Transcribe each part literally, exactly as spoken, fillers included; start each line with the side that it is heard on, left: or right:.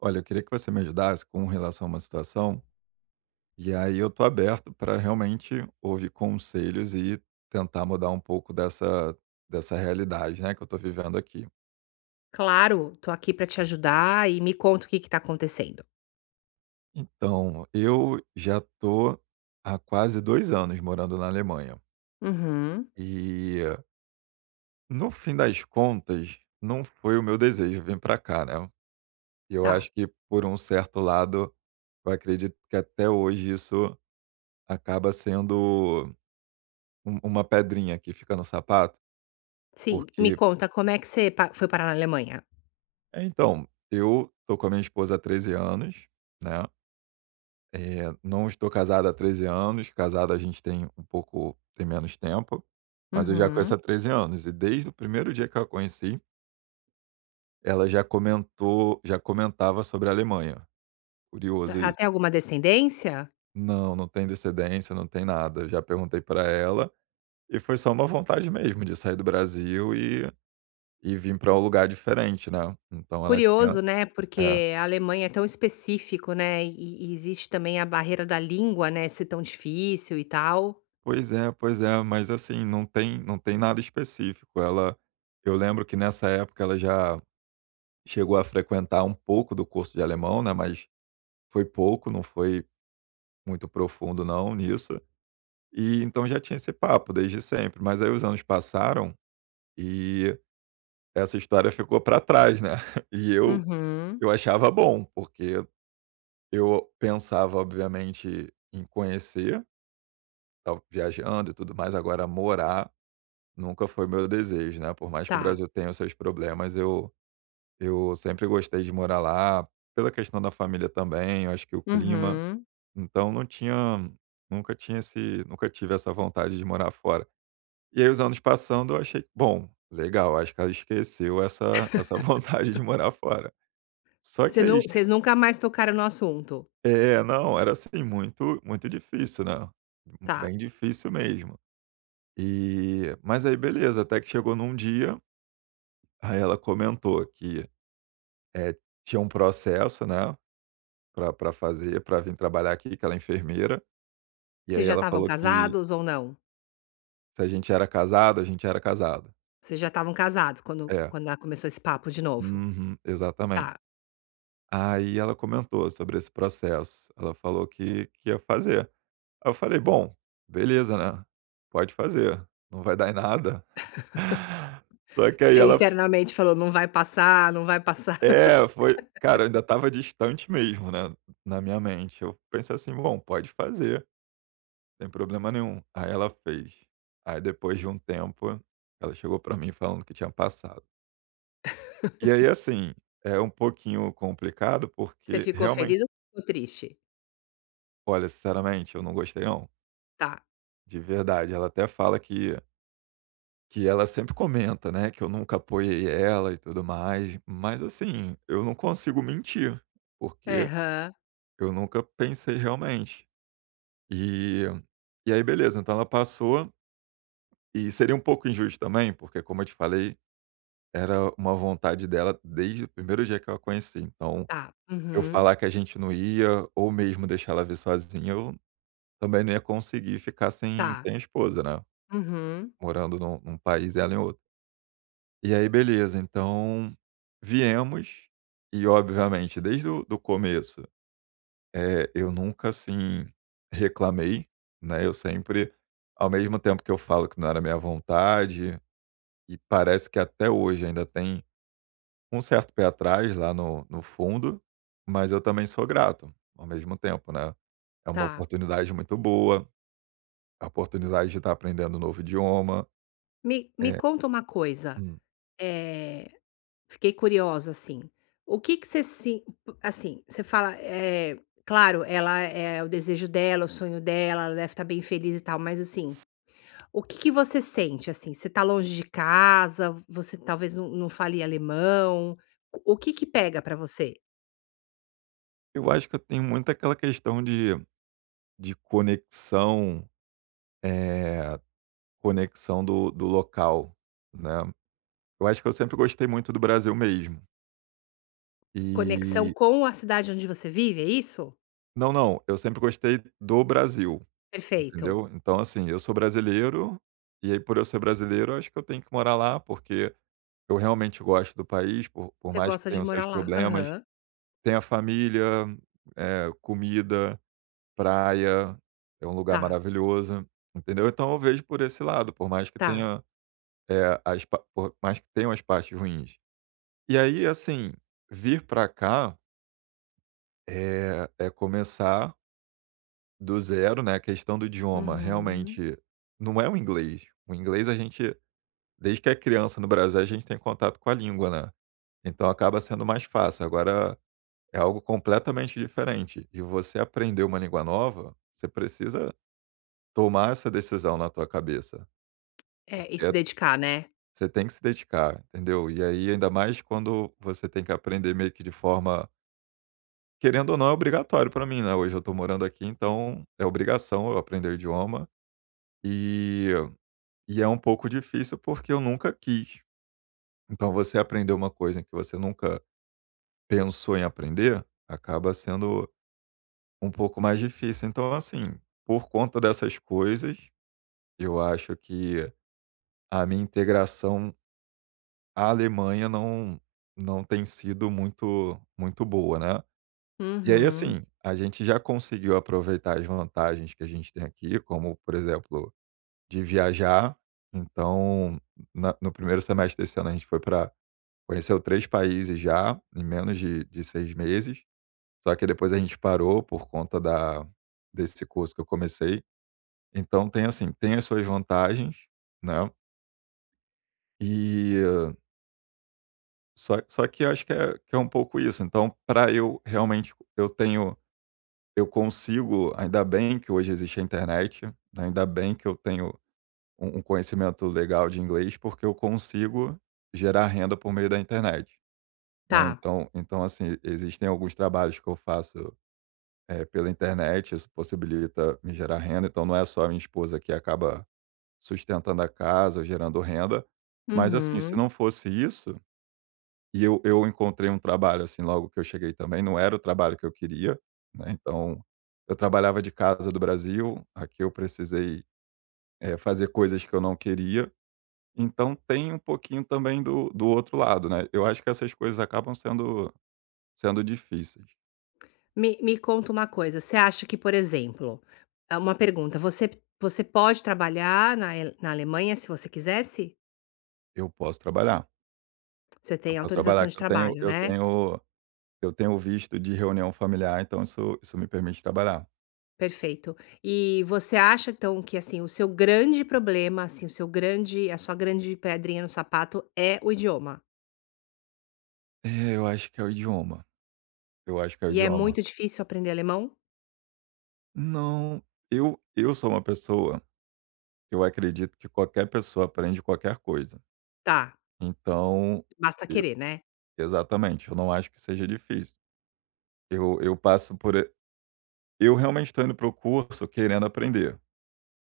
right: Olha, eu queria que você me ajudasse com relação a uma situação, e aí eu tô aberto para realmente ouvir conselhos e tentar mudar um pouco dessa, dessa realidade, né, que eu tô vivendo aqui.
left: Claro, tô aqui pra te ajudar e me conta o que que tá acontecendo.
right: Então, eu já tô há quase dois anos morando na Alemanha.
left: Uhum.
right: E no fim das contas, não foi o meu desejo vir para cá, né? Eu
left: Tá,
right: acho que por um certo lado, eu acredito que até hoje isso acaba sendo um- uma pedrinha que fica no sapato.
left: sim, me
right: Porque
left: conta como é que você pa foi parar na Alemanha?
right: é, então, eu tô com a minha esposa há treze anos, né. Eh, não estou casado há treze anos. Casado, a gente tem um pouco tem menos tempo, mas eu já conheço
left: Uhum.
right: há treze anos. E desde o primeiro dia que eu a conheci, ela já comentou já comentava sobre a Alemanha.
left: Tá,
right: Curioso
left: ela tem
right: isso.
left: alguma descendência?
right: Não, não tem descendência, não tem nada. Eu já perguntei para ela, e foi só uma vontade mesmo de sair do Brasil e e vir para um lugar diferente, né, então ela tinha.
left: Curioso, né,
right: é.
left: porque a Alemanha é tão específico, né, e e existe também a barreira da língua, né, ser tão difícil e tal.
right: Pois é, pois é, mas assim, não tem não tem nada específico. Ela Eu lembro que nessa época ela já chegou a frequentar um pouco do curso de alemão, né, mas foi pouco, não foi muito profundo não nisso. E então já tinha esse papo desde sempre, mas aí os anos passaram e essa história ficou para trás, né. E eu
left: Uhum.
right: eu achava bom, porque eu pensava obviamente em conhecer, estava viajando e tudo mais. Agora, morar Nunca foi meu desejo, né. Por mais que o
left: Tá.
right: Brasil tenha os seus problemas, eu eu sempre gostei de morar lá, pela questão da família também. Eu acho que o clima,
left: Uhum.
right: então não tinha nunca tinha esse nunca tive essa vontade de morar fora. E aí, os anos
left: S
right: passando, eu achei: "Bom, legal, acho que ela esqueceu essa essa vontade de morar fora". Só
left: Você
right: que
left: não,
right: aí che
left: vocês nunca mais tocaram no assunto?
right: é, não, era assim muito muito difícil, né,
left: Tá.
right: bem difícil mesmo. E mas aí, beleza, até que chegou num dia, aí ela comentou que Eh, tinha um processo, né, pra pra fazer, pra vir trabalhar aqui, que ela é enfermeira. E aí
left: Vocês já
right: ela
left: estavam
right: falou que
left: casados ou não?
right: se a gente era casado. A gente era casado.
left: Vocês já estavam casados quando
right: É.
left: quando a começou esse papo de novo?
right: Uhum, exatamente.
left: Tá.
right: Aí ela comentou sobre esse processo, ela falou que que ia fazer. Aí eu falei: "Bom, beleza, né, pode fazer, não vai dar em nada". Só que aí
left: Você
right: ela.
left: internamente falou: "Não vai passar, não vai passar".
right: É, foi, cara. Eu ainda tava distante mesmo, né, na minha mente. Eu pensei assim: "Bom, pode fazer". Tem problema nenhum. Aí ela fez. Aí, depois de um tempo, ela chegou pra mim falando que tinha passado. E aí, assim, é um pouquinho complicado
left: Você
right: porque,
left: ficou feliz
right: realmente,
left: ou ficou triste?
right: olha, sinceramente, eu não gostei não,
left: Tá.
right: de verdade. Ela até fala que que ela sempre comenta, né, que eu nunca apoiei ela e tudo mais, mas, assim, eu não consigo mentir, porque
left: Aham.
right: eu nunca pensei realmente. E e aí, beleza, então ela passou e seria um pouco injusto também, porque, como eu te falei, era uma vontade dela desde o primeiro dia que eu a conheci. Então,
left: Tá.
right: eu
left: Uhum.
right: falar que a gente não ia, ou mesmo deixar ela vir sozinha, eu também não ia conseguir ficar sem
left: Tá.
right: sem a esposa, né,
left: Uhum.
right: morando num num país e ela em outro. E aí, beleza, então viemos. E, obviamente, desde o do começo, eh, eu nunca, assim, reclamei, né. Eu sempre, ao mesmo tempo que eu falo que não era minha vontade, e parece que até hoje ainda tem um certo pé atrás lá no no fundo, mas eu também sou grato ao mesmo tempo, né. É uma
left: Tá.
right: oportunidade muito boa, a oportunidade de estar aprendendo um novo idioma.
left: Me me
right: é
left: conta uma coisa,
right: Hum.
left: eh, fiquei curiosa, assim, o que que você se assim, você fala, eh, claro, ela é o desejo dela, o sonho dela, ela deve estar bem feliz e tal, mas, assim, o que que você sente, assim? Você tá longe de casa, você talvez não não fale alemão. O que que pega pra você?
right: Eu acho que eu tenho muito aquela questão de de conexão. é Conexão do do local, né. Eu acho que eu sempre gostei muito do Brasil mesmo.
left: Conexão
right: e
left: com a cidade onde você vive, é isso?
right: não, não, eu sempre gostei do Brasil.
left: Perfeito.
right: Entendeu? Então, assim, eu sou brasileiro, e aí, por eu ser brasileiro, eu acho que eu tenho que morar lá, porque eu realmente gosto do país, por, por
left: Você
right: mais que
left: gosta
right: tenha
left: de
right: os seus
left: morar lá.
right: problemas.
left: Aham.
right: Tem a família, eh, comida, praia, é um lugar
left: Tá,
right: maravilhoso, entendeu? Então eu vejo por esse lado. Por mais que
left: tá.
right: tenha, é as, pa- por mais que tenham as partes ruins. E aí, assim, vir para cá é, é começar do zero, né? A questão do idioma,
left: Uhum.
right: realmente, não é o inglês. O inglês a gente Desde que é criança no Brasil, a gente tem contato com a língua, né. Então acaba sendo mais fácil. Agora é algo completamente diferente. E você aprender uma língua nova, você precisa tomar essa decisão na tua cabeça,
left: É, e se
right: porque
left: dedicar, né?
right: você tem que se dedicar, entendeu. E aí, ainda mais quando você tem que aprender meio que de forma, querendo ou não, é obrigatório para mim, né. Hoje eu tô morando aqui, então é obrigação eu aprender o idioma, e e é um pouco difícil, porque eu nunca quis. Então, você aprender uma coisa em que você nunca pensou em aprender, acaba sendo um pouco mais difícil. Então, assim, por conta dessas coisas, eu acho que a minha integração à Alemanha não, não tem sido muito, muito boa, né? E aí,
left: Uhum.
right: assim, a gente já conseguiu aproveitar as vantagens que a gente tem aqui, como, por exemplo, de viajar. Então, na- no primeiro semestre desse ano, a gente foi para. Conheceu três países já, em menos de, de seis meses. Só que depois a gente parou por conta da desse curso que eu comecei. Então tem, assim, tem as suas vantagens, né. E eh, só só que eu acho que é que é um pouco isso. Então, para eu realmente eu tenho eu consigo ainda bem que hoje existe a internet, né. Ainda bem que eu tenho um um conhecimento legal de inglês, porque eu consigo gerar renda por meio da internet, né.
left: Tá.
right: Então então, assim, existem alguns trabalhos que eu faço eh, pela internet. Isso possibilita me gerar renda, então não é só a minha esposa que acaba sustentando a casa ou gerando renda. Mas, assim, se
left: Uhum.
right: não fosse isso... E eu eu encontrei um trabalho, assim, logo que eu cheguei também, não era o trabalho que eu queria, né. Então, eu trabalhava de casa do Brasil. Aqui eu precisei, eh, fazer coisas que eu não queria, então tem um pouquinho também do do outro lado, né. Eu acho que essas coisas acabam sendo sendo difíceis.
left: Me me conta uma coisa, você acha que, por exemplo, ah, uma pergunta, você você pode trabalhar na El na Alemanha se você quisesse?
right: Eu posso trabalhar.
left: Você
right: Eu
left: tem
right: posso
left: autorização
right: trabalhar
left: de
right: que eu tenho
left: trabalho,
right: eu
left: né?
right: tenho Eu tenho visto de reunião familiar, então isso isso me permite trabalhar.
left: Perfeito. E você acha então que, assim, o seu grande problema, assim, o seu grande a sua grande pedrinha no sapato é o idioma?
right: É, eu acho que é o idioma, eu acho que é o
left: E é
right: idioma.
left: muito difícil aprender alemão?
right: Não, eu eu sou uma pessoa. Eu acredito que qualquer pessoa aprende qualquer coisa.
left: Tá,
right: Então
left: basta
right: eu
left: querer, né.
right: exatamente, eu não acho que seja difícil. Eu eu passo por e eu realmente estou indo para o curso querendo aprender,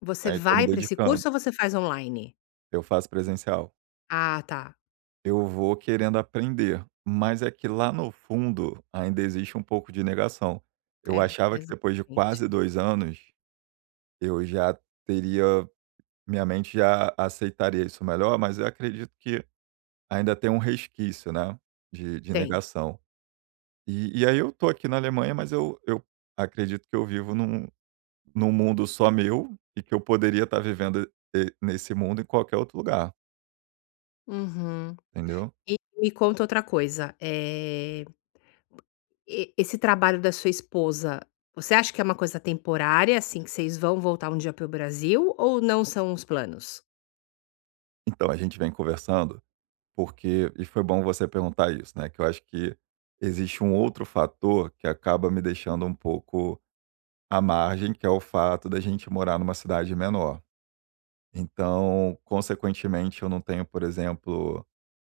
left: Você
right: né, estou me
left: vai para esse
right: dedicando.
left: curso ou você faz online?
right: Eu faço presencial.
left: Ah, tá.
right: Eu vou querendo aprender, mas é que lá no fundo ainda existe um pouco de negação. Eu
left: É,
right: achava que, depois de
left: exatamente.
right: quase dois anos, eu já teria minha mente já aceitaria isso melhor, mas eu acredito que ainda tem um resquício, né, de de
left: Tem.
right: negação. E e aí, eu tô aqui na Alemanha, mas eu eu acredito que eu vivo num num mundo só meu, e que eu poderia estar vivendo, eh, nesse mundo, em qualquer outro lugar,
left: Uhum.
right: entendeu?
left: E me conta outra coisa, eh, e esse trabalho da sua esposa, você acha que é uma coisa temporária, assim, que vocês vão voltar um dia para o Brasil ou não são os planos?
right: Então, a gente vem conversando. Porque e foi bom você perguntar isso, né, que eu acho que existe um outro fator que acaba me deixando um pouco à margem, que é o fato da gente morar numa cidade menor. Então, consequentemente, eu não tenho, por exemplo,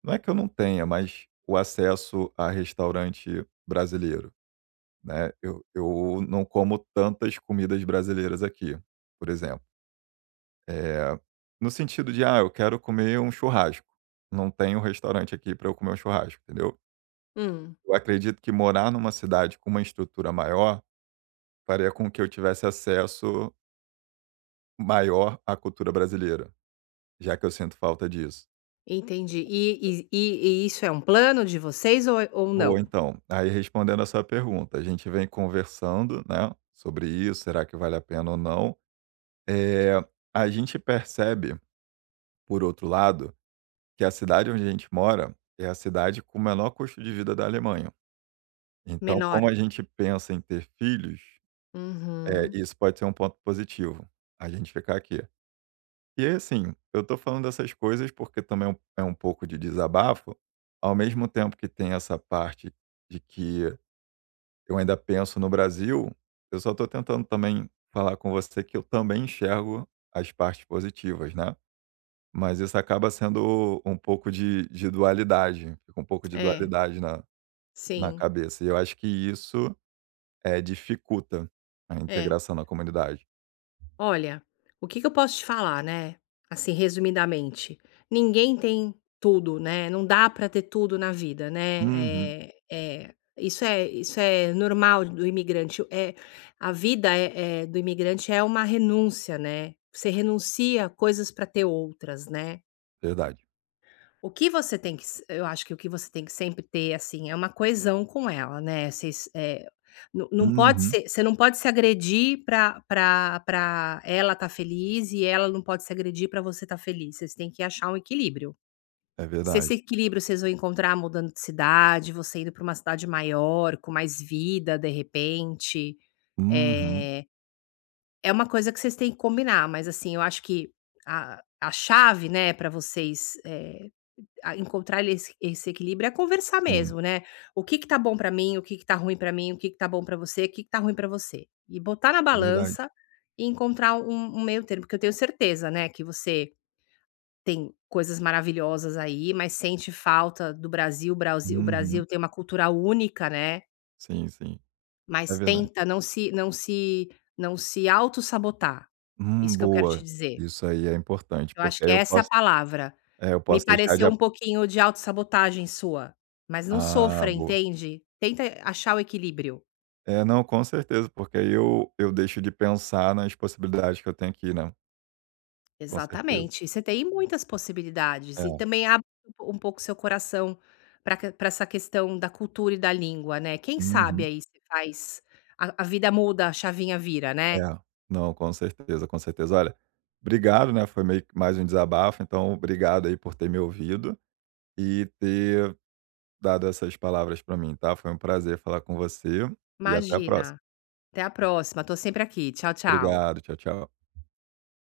right: não é que eu não tenha, mas o acesso a restaurante brasileiro, né. Eu eu não como tantas comidas brasileiras aqui, por exemplo. é no sentido de: "Ah, eu quero comer um churrasco", não tem um restaurante aqui para eu comer um churrasco, entendeu?
left: Hum.
right: Eu acredito que morar numa cidade com uma estrutura maior faria com que eu tivesse acesso maior à cultura brasileira, já que eu sinto falta disso.
left: Entendi. E e e e isso é um plano de vocês ou é ou
right: Boa.
left: não?
right: Então, aí, respondendo a sua pergunta, a gente vem conversando, né, sobre isso, será que vale a pena ou não. É, a gente percebe, por outro lado, que a cidade onde a gente mora é a cidade com o menor custo de vida da Alemanha. Então, como
left: Menor?
right: a gente pensa em ter filhos, eh,
left: Uhum.
right: isso pode ser um ponto positivo, a gente ficar aqui. E aí, assim, eu tô falando dessas coisas porque também é um é um pouco de desabafo. Ao mesmo tempo que tem essa parte de que eu ainda penso no Brasil, eu só tô tentando também falar com você que eu também enxergo as partes positivas, né. Mas isso acaba sendo um pouco de de dualidade. Fica um pouco de
left: É,
right: dualidade na na
left: sim,
right: cabeça, e eu acho que isso, é dificulta a
left: é.
right: integração na comunidade.
left: Olha, o que que eu posso te falar, né, assim, resumidamente, ninguém tem tudo, né, não dá pra ter tudo na vida, né,
right: Uhum,
left: eh eh, isso é isso é normal do imigrante. É a vida, eh eh, do imigrante é uma renúncia, né, você renuncia a coisas pra ter outras, né.
right: verdade.
left: O que você tem que s Eu acho que o que você tem que sempre ter, assim, é uma coesão com ela, né, vocês, é, não não pode
right: Uhum,
left: ser, você não pode se agredir pra pra pra ela estar feliz e ela não pode se agredir pra você estar feliz, vocês têm que achar um equilíbrio.
right: é
left: Se
right: verdade.
left: esse equilíbrio vocês vão encontrar mudando de cidade, você indo pra uma cidade maior, com mais vida, de repente,
right: Uhum,
left: eh é uma coisa que vocês têm que combinar, mas assim, eu acho que a a chave, né, para vocês, eh, a encontrar esse esse equilíbrio é conversar
right: sim.
left: mesmo, né. "O que que tá bom pra mim, o que que tá ruim pra mim, o que que tá bom pra você, o que que tá ruim pra você?" E botar na
right: É verdade.
left: balança e encontrar um um meio termo, porque eu tenho certeza, né, que você tem coisas maravilhosas aí, mas sente falta do Brasil. O Brasi o
right: Uhum.
left: Brasil tem uma cultura única, né.
right: Sim, sim. É
left: Mas
right: verdade.
left: tenta não se não se não se autossabotar.
right: Hum,
left: Isso que eu quero te
right: boa.
left: dizer.
right: Isso aí é importante,
left: Eu acho
right: porque
left: que
right: aí eu
left: essa é a
right: posso
left: palavra.
right: é, eu
left: Me
right: posso deixar de
left: pareceu
right: ap
left: um pouquinho de autossabotagem sua, mas não
right: ah,
left: sofra,
right: boa.
left: entende? Tenta achar o equilíbrio.
right: É, não, com certeza, porque aí eu eu deixo de pensar nas possibilidades que eu tenho aqui, né, com certeza.
left: Exatamente. Você tem muitas possibilidades e
right: É.
left: também abre um pouco seu coração para que essa questão da cultura e da língua, né. Quem sabe
right: Uhum.
left: aí você faz, a a vida muda, a chavinha vira, né.
right: É. Não, com certeza, com certeza. Olha, obrigado, né, foi meio que mais um desabafo, então obrigado aí por ter me ouvido e ter dado essas palavras para mim, tá. Foi um prazer falar com você e até a próxima.
left: Imagina. Até a próxima, tô sempre aqui. Tchau, tchau.
right: Obrigado, tchau, tchau.